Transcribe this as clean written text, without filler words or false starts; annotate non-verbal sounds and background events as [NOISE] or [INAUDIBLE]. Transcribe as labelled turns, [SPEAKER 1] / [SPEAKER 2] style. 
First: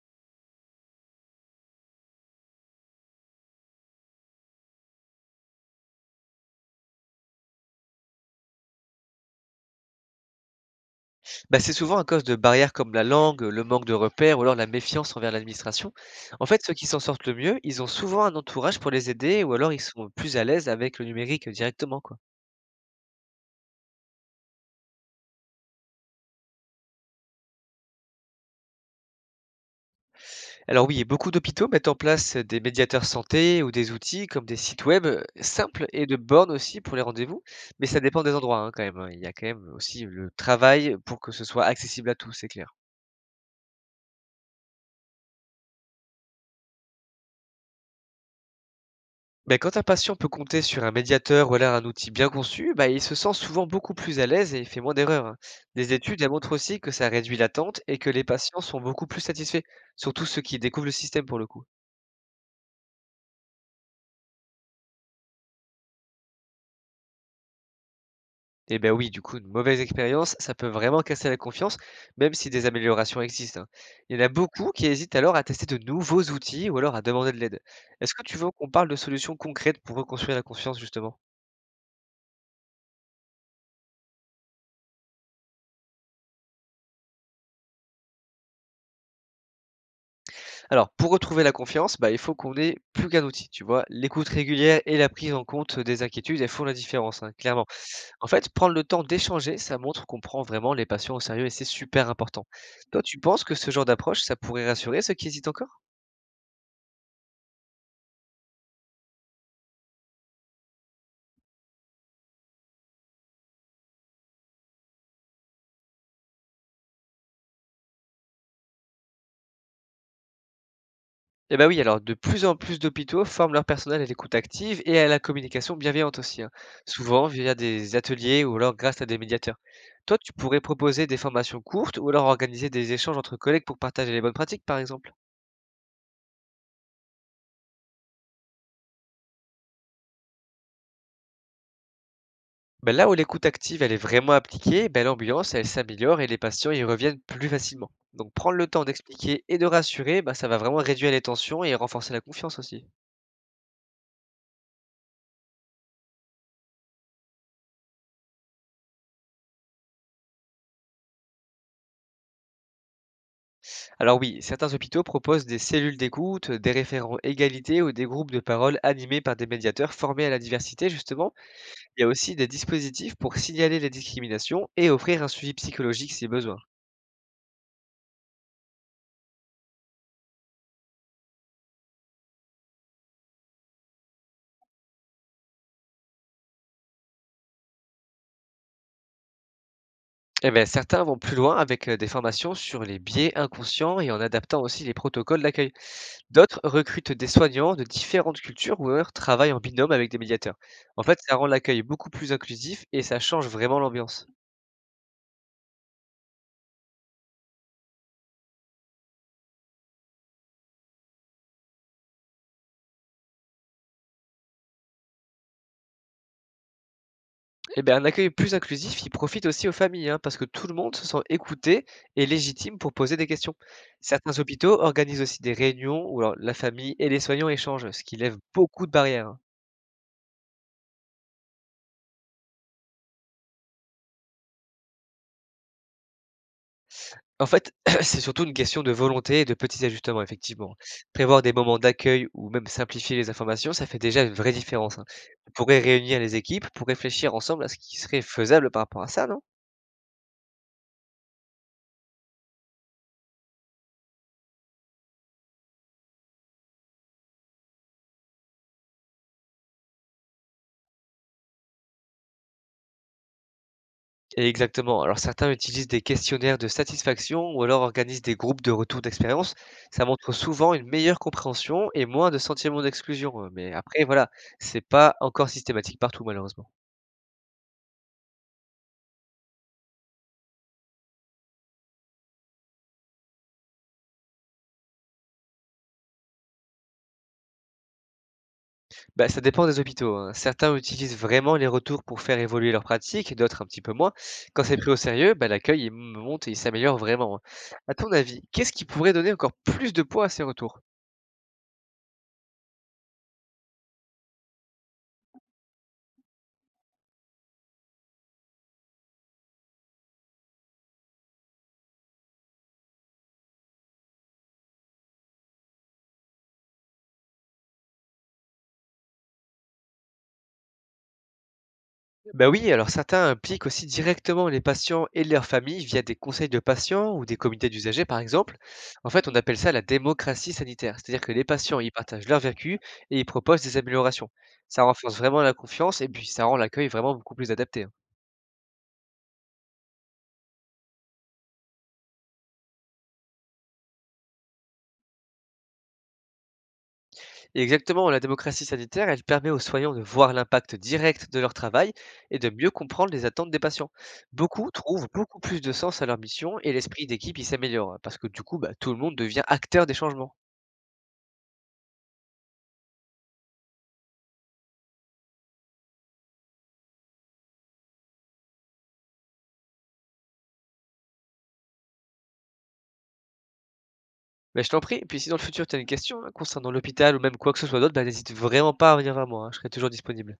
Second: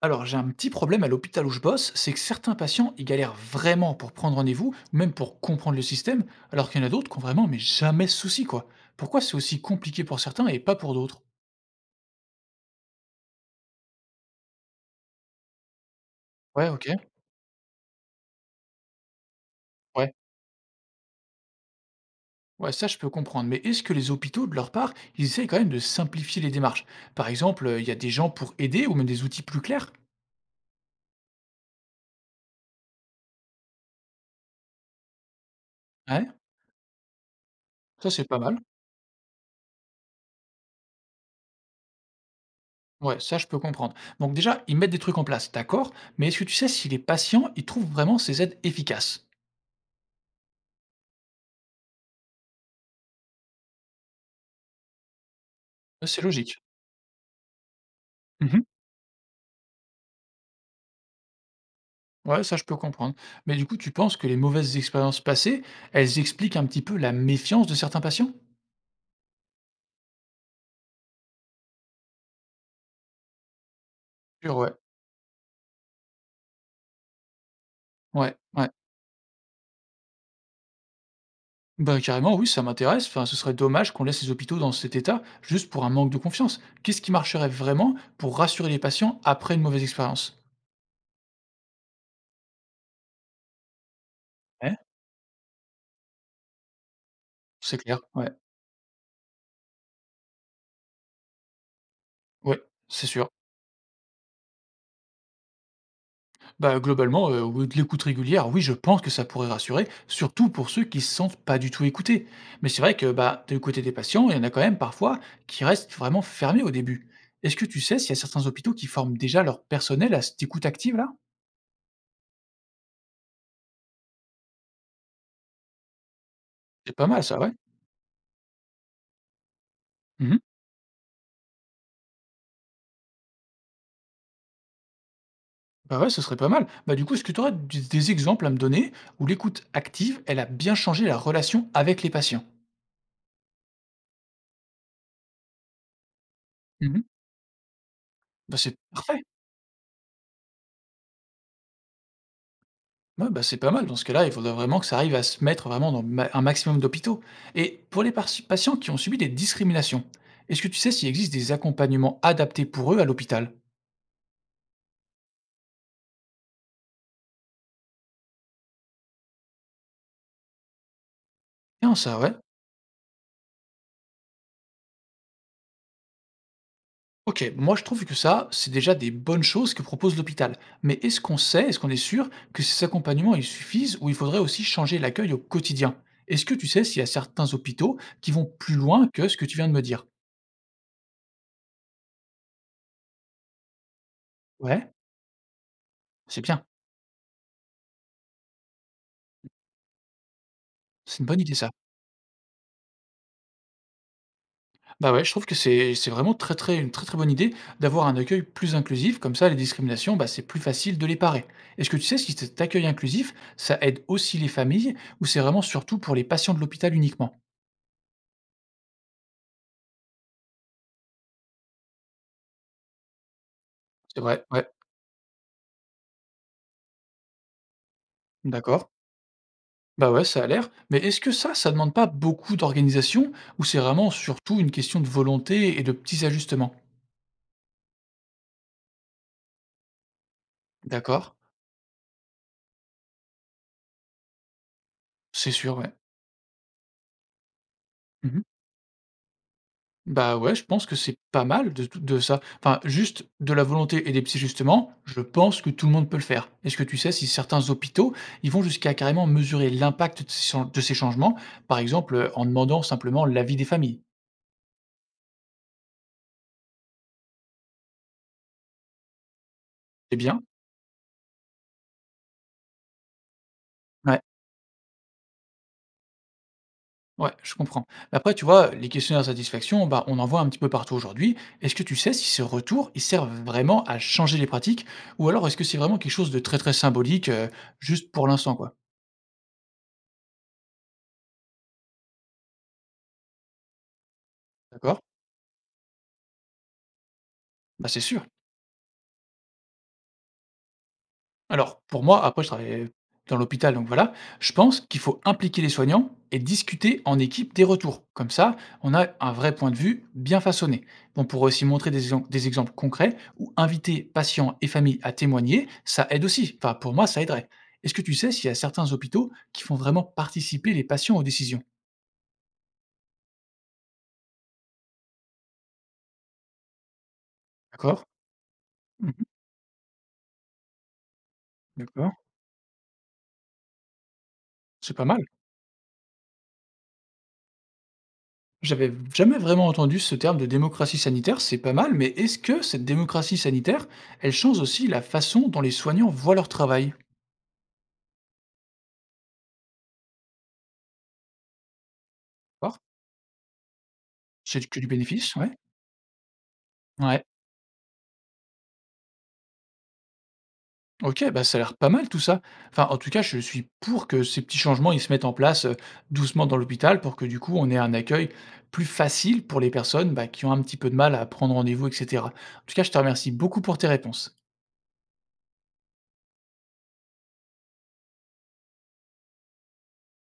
[SPEAKER 1] Alors, j'ai un petit problème à l'hôpital où je bosse, c'est que certains patients, ils galèrent vraiment pour prendre rendez-vous, ou même pour comprendre le système, alors qu'il y en a d'autres qui ont vraiment mais jamais ce souci, quoi. Pourquoi c'est aussi compliqué pour certains et pas pour d'autres?
[SPEAKER 2] Bah, c'est souvent à cause de barrières comme la langue, le manque de repères ou alors la méfiance envers l'administration. En fait,
[SPEAKER 1] Ouais,
[SPEAKER 2] ceux qui
[SPEAKER 1] ok,
[SPEAKER 2] s'en sortent le mieux, ils ont souvent un entourage pour les aider ou alors ils sont
[SPEAKER 1] ouais.
[SPEAKER 2] plus à l'aise avec le numérique directement, quoi.
[SPEAKER 1] Ouais, ça je peux comprendre. Mais est-ce que les hôpitaux, de leur part, ils essayent quand même de simplifier les démarches? Par exemple, il y a des gens pour aider ou même des outils plus clairs?
[SPEAKER 2] Alors oui, et beaucoup d'hôpitaux mettent en place des médiateurs santé ou des outils comme des sites web simples et de
[SPEAKER 1] Ouais,
[SPEAKER 2] bornes aussi pour les rendez-vous, mais ça
[SPEAKER 1] ça
[SPEAKER 2] dépend
[SPEAKER 1] c'est
[SPEAKER 2] des
[SPEAKER 1] pas
[SPEAKER 2] endroits
[SPEAKER 1] mal.
[SPEAKER 2] hein, quand même. Hein. Il y a quand même aussi le travail pour que ce soit accessible à tous, c'est clair.
[SPEAKER 1] Ouais, ça je peux comprendre. Donc déjà, ils mettent des trucs en place, d'accord, mais est-ce que tu sais si les patients, ils trouvent vraiment ces aides efficaces?
[SPEAKER 2] Beh, quand un patient peut compter sur un médiateur ou alors un outil bien conçu, bah, il se sent souvent beaucoup plus à l'aise et il fait moins d'erreurs. Hein. Des
[SPEAKER 1] Ça,
[SPEAKER 2] études
[SPEAKER 1] c'est
[SPEAKER 2] elles montrent
[SPEAKER 1] logique.
[SPEAKER 2] aussi que ça réduit l'attente et que les patients sont beaucoup plus satisfaits, surtout ceux qui découvrent le système pour le coup.
[SPEAKER 1] Ouais, ça je peux comprendre. Mais du coup, tu penses que les mauvaises expériences passées, elles expliquent un petit peu la méfiance de certains patients?
[SPEAKER 2] Et ben oui, du coup, une mauvaise expérience, ça peut vraiment casser la confiance, même si des améliorations existent. Hein. Il y en a
[SPEAKER 1] Sûr,
[SPEAKER 2] beaucoup
[SPEAKER 1] ouais.
[SPEAKER 2] qui hésitent alors à tester de nouveaux outils ou alors à demander de l'aide. Est-ce que tu
[SPEAKER 1] Ouais,
[SPEAKER 2] veux
[SPEAKER 1] ouais.
[SPEAKER 2] qu'on parle de solutions concrètes pour reconstruire la confiance justement?
[SPEAKER 1] Ben, carrément, oui, ça m'intéresse. Enfin, ce serait dommage qu'on laisse les hôpitaux dans cet état juste pour un manque de confiance. Qu'est-ce qui marcherait vraiment pour rassurer les patients après une mauvaise expérience?
[SPEAKER 2] Alors, pour retrouver la confiance, bah, il faut qu'on ait plus qu'un outil, tu vois. L'écoute
[SPEAKER 1] Ouais,
[SPEAKER 2] régulière et la prise en compte des inquiétudes, elles font la différence, hein, clairement.
[SPEAKER 1] c'est clair.
[SPEAKER 2] En
[SPEAKER 1] Ouais,
[SPEAKER 2] fait, prendre le temps d'échanger, ça montre qu'on prend vraiment les patients au sérieux et c'est super important.
[SPEAKER 1] ouais,
[SPEAKER 2] Toi,
[SPEAKER 1] c'est
[SPEAKER 2] tu
[SPEAKER 1] sûr.
[SPEAKER 2] penses que ce genre d'approche, ça pourrait rassurer ceux qui hésitent encore?
[SPEAKER 1] Bah, globalement, oui, de l'écoute régulière, oui, je pense que ça pourrait rassurer, surtout pour ceux qui se sentent pas du tout écoutés. Mais c'est vrai que, bah, du côté des patients, il y en a quand même parfois qui restent vraiment fermés au début. Est-ce que tu sais s'il y a certains hôpitaux qui forment déjà leur personnel à cette écoute active-là?
[SPEAKER 2] Et ben oui, alors de plus en plus d'hôpitaux forment leur personnel à l'écoute active et à la communication bienveillante aussi, hein,
[SPEAKER 1] C'est pas mal
[SPEAKER 2] souvent
[SPEAKER 1] ça, ouais.
[SPEAKER 2] via des ateliers ou alors grâce à des médiateurs. Toi, tu
[SPEAKER 1] Mmh.
[SPEAKER 2] pourrais proposer des formations courtes ou alors organiser des échanges entre collègues pour partager les bonnes pratiques, par exemple.
[SPEAKER 1] Bah, ouais, ce serait pas mal. Bah, du coup, est-ce que tu aurais des exemples à me donner où l'écoute active, elle a bien changé la relation avec les patients?
[SPEAKER 2] Ben là où l'écoute active, elle est vraiment appliquée, ben l'ambiance, elle s'améliore et les patients y
[SPEAKER 1] Mmh.
[SPEAKER 2] reviennent plus facilement. Donc prendre
[SPEAKER 1] Bah,
[SPEAKER 2] le
[SPEAKER 1] c'est
[SPEAKER 2] temps
[SPEAKER 1] parfait.
[SPEAKER 2] d'expliquer et de rassurer, ben, ça va vraiment réduire les tensions et renforcer la confiance aussi.
[SPEAKER 1] Ouais, bah, c'est pas mal. Dans ce cas-là, il faudrait vraiment que ça arrive à se mettre vraiment dans un maximum d'hôpitaux. Et pour les patients qui ont subi des discriminations, est-ce que tu sais s'il existe des accompagnements adaptés pour eux à l'hôpital?
[SPEAKER 2] Alors oui, certains hôpitaux proposent des cellules d'écoute, des référents égalité ou des groupes de parole animés par des médiateurs formés à la diversité, justement.
[SPEAKER 1] Bien
[SPEAKER 2] Il y a
[SPEAKER 1] ça,
[SPEAKER 2] aussi
[SPEAKER 1] ouais.
[SPEAKER 2] des dispositifs pour signaler les discriminations et offrir un suivi psychologique si besoin.
[SPEAKER 1] Ok, moi je trouve que ça, c'est déjà des bonnes choses que propose l'hôpital. Mais est-ce qu'on sait, est-ce qu'on est sûr que ces accompagnements, ils suffisent ou il faudrait aussi changer l'accueil au quotidien? Est-ce que tu sais s'il y a certains hôpitaux qui vont plus loin que ce que tu viens de me dire?
[SPEAKER 2] Eh bien, certains vont plus loin avec des formations sur les biais inconscients et en adaptant aussi
[SPEAKER 1] Ouais,
[SPEAKER 2] les protocoles d'accueil.
[SPEAKER 1] c'est
[SPEAKER 2] D'autres
[SPEAKER 1] bien.
[SPEAKER 2] recrutent des soignants de différentes cultures ou alors travaillent en binôme avec des médiateurs. En fait,
[SPEAKER 1] C'est une
[SPEAKER 2] ça
[SPEAKER 1] bonne
[SPEAKER 2] rend
[SPEAKER 1] idée ça.
[SPEAKER 2] l'accueil beaucoup plus inclusif et ça change vraiment l'ambiance.
[SPEAKER 1] Bah, ouais, je trouve que c'est vraiment très, très une très, très bonne idée d'avoir un accueil plus inclusif, comme ça les discriminations, bah, c'est plus facile de les parer. Est-ce que tu sais si cet accueil inclusif, ça aide aussi les familles ou c'est vraiment surtout pour les patients de l'hôpital uniquement?
[SPEAKER 2] Eh bien un accueil plus inclusif, il profite aussi aux familles, hein, parce que tout le monde se sent écouté et légitime pour poser des questions.
[SPEAKER 1] C'est
[SPEAKER 2] Certains
[SPEAKER 1] vrai, ouais,
[SPEAKER 2] hôpitaux organisent aussi des réunions où alors, la famille et les soignants échangent, ce qui lève beaucoup
[SPEAKER 1] d'accord.
[SPEAKER 2] de barrières. Hein.
[SPEAKER 1] Bah, ouais, ça a l'air. Mais est-ce que ça demande pas beaucoup d'organisation ou c'est vraiment surtout une question de volonté et de petits ajustements?
[SPEAKER 2] En fait, [CLEARS THROAT] c'est surtout une question de volonté et de petits ajustements, effectivement.
[SPEAKER 1] D'accord,
[SPEAKER 2] Prévoir des moments d'accueil ou même simplifier les informations, ça fait déjà une vraie différence. Hein. On
[SPEAKER 1] c'est
[SPEAKER 2] pourrait
[SPEAKER 1] sûr, ouais.
[SPEAKER 2] réunir les équipes pour réfléchir ensemble à ce qui serait
[SPEAKER 1] Mhm.
[SPEAKER 2] faisable par rapport à ça, non?
[SPEAKER 1] Bah, ouais, je pense que c'est pas mal de tout de ça. Enfin, juste de la volonté et des psys justement, je pense que tout le monde peut le faire. Est-ce que tu sais si certains hôpitaux, ils vont jusqu'à carrément mesurer l'impact de ces chan de ces changements, par exemple, en demandant simplement l'avis des familles?
[SPEAKER 2] Exactement. Alors certains utilisent des questionnaires de satisfaction ou alors organisent des groupes de retour d'expérience. Ça
[SPEAKER 1] C'est
[SPEAKER 2] montre
[SPEAKER 1] bien.
[SPEAKER 2] souvent une meilleure compréhension et moins de sentiments d'exclusion. Mais après,
[SPEAKER 1] Ouais,
[SPEAKER 2] voilà, c'est pas encore systématique partout malheureusement.
[SPEAKER 1] ouais, je comprends. Mais après, tu vois, les questionnaires de satisfaction, bah, on en voit un petit peu partout aujourd'hui. Est-ce que tu sais si ces retours, ils servent vraiment à changer les pratiques? Ou alors est-ce que c'est vraiment quelque chose de très, très symbolique, juste pour l'instant, quoi?
[SPEAKER 2] Bah, ça dépend des hôpitaux. Hein. Certains utilisent vraiment les retours pour faire évoluer leurs pratiques, d'autres un petit peu moins. Quand c'est pris au
[SPEAKER 1] D'accord.
[SPEAKER 2] sérieux, bah, l'accueil il monte et il s'améliore vraiment. Hein.
[SPEAKER 1] Bah,
[SPEAKER 2] À
[SPEAKER 1] c'est
[SPEAKER 2] ton
[SPEAKER 1] sûr.
[SPEAKER 2] avis, qu'est-ce qui pourrait donner encore plus de poids à ces retours?
[SPEAKER 1] Alors, pour moi, après je travaillais dans l'hôpital, donc voilà, je pense qu'il faut impliquer les soignants et discuter en équipe des retours. Comme ça, on a un vrai point de vue bien façonné. Bon, on pourrait aussi montrer des, des exemples concrets ou inviter patients et familles à témoigner, ça aide aussi. Enfin, pour moi, ça aiderait. Est-ce que tu sais s'il y a certains hôpitaux qui font vraiment participer les patients aux décisions?
[SPEAKER 2] Ben oui, alors certains impliquent aussi directement les patients et leurs familles via des conseils de patients ou des comités
[SPEAKER 1] D'accord.
[SPEAKER 2] d'usagers, par exemple. En
[SPEAKER 1] Mhm.
[SPEAKER 2] fait, on appelle ça la démocratie sanitaire, c'est-à-dire que les patients y
[SPEAKER 1] D'accord.
[SPEAKER 2] partagent leur vécu et ils proposent des améliorations. Ça
[SPEAKER 1] C'est pas
[SPEAKER 2] renforce
[SPEAKER 1] mal.
[SPEAKER 2] vraiment la confiance et puis ça rend l'accueil vraiment beaucoup plus adapté. Hein.
[SPEAKER 1] J'avais jamais vraiment entendu ce terme de démocratie sanitaire, c'est pas mal, mais est-ce que cette démocratie sanitaire, elle change aussi la façon dont les soignants voient leur travail?
[SPEAKER 2] Et exactement, la démocratie sanitaire, elle permet aux soignants de voir l'impact direct de leur travail et de mieux
[SPEAKER 1] D'accord.
[SPEAKER 2] comprendre les attentes des patients.
[SPEAKER 1] C'est
[SPEAKER 2] Beaucoup
[SPEAKER 1] que du
[SPEAKER 2] trouvent
[SPEAKER 1] bénéfice,
[SPEAKER 2] beaucoup
[SPEAKER 1] ouais.
[SPEAKER 2] plus de sens à leur mission et l'esprit
[SPEAKER 1] Ouais.
[SPEAKER 2] d'équipe il s'améliore hein, parce que du coup, bah, tout le monde devient acteur des changements.
[SPEAKER 1] OK, bah, ça a l'air pas mal tout ça. Enfin, en tout cas, je suis pour que ces petits changements, ils se mettent en place, doucement dans l'hôpital pour que du coup, on ait un accueil plus facile pour les personnes, bah, qui ont un petit peu de mal à prendre rendez-vous et cetera. En tout cas, je te remercie beaucoup pour tes réponses.
[SPEAKER 2] Mais je t'en prie, et puis si dans le futur tu as une question, hein, concernant l'hôpital ou même quoi que ce soit d'autre, bah, n'hésite vraiment pas à venir vers moi, hein, je serai toujours disponible.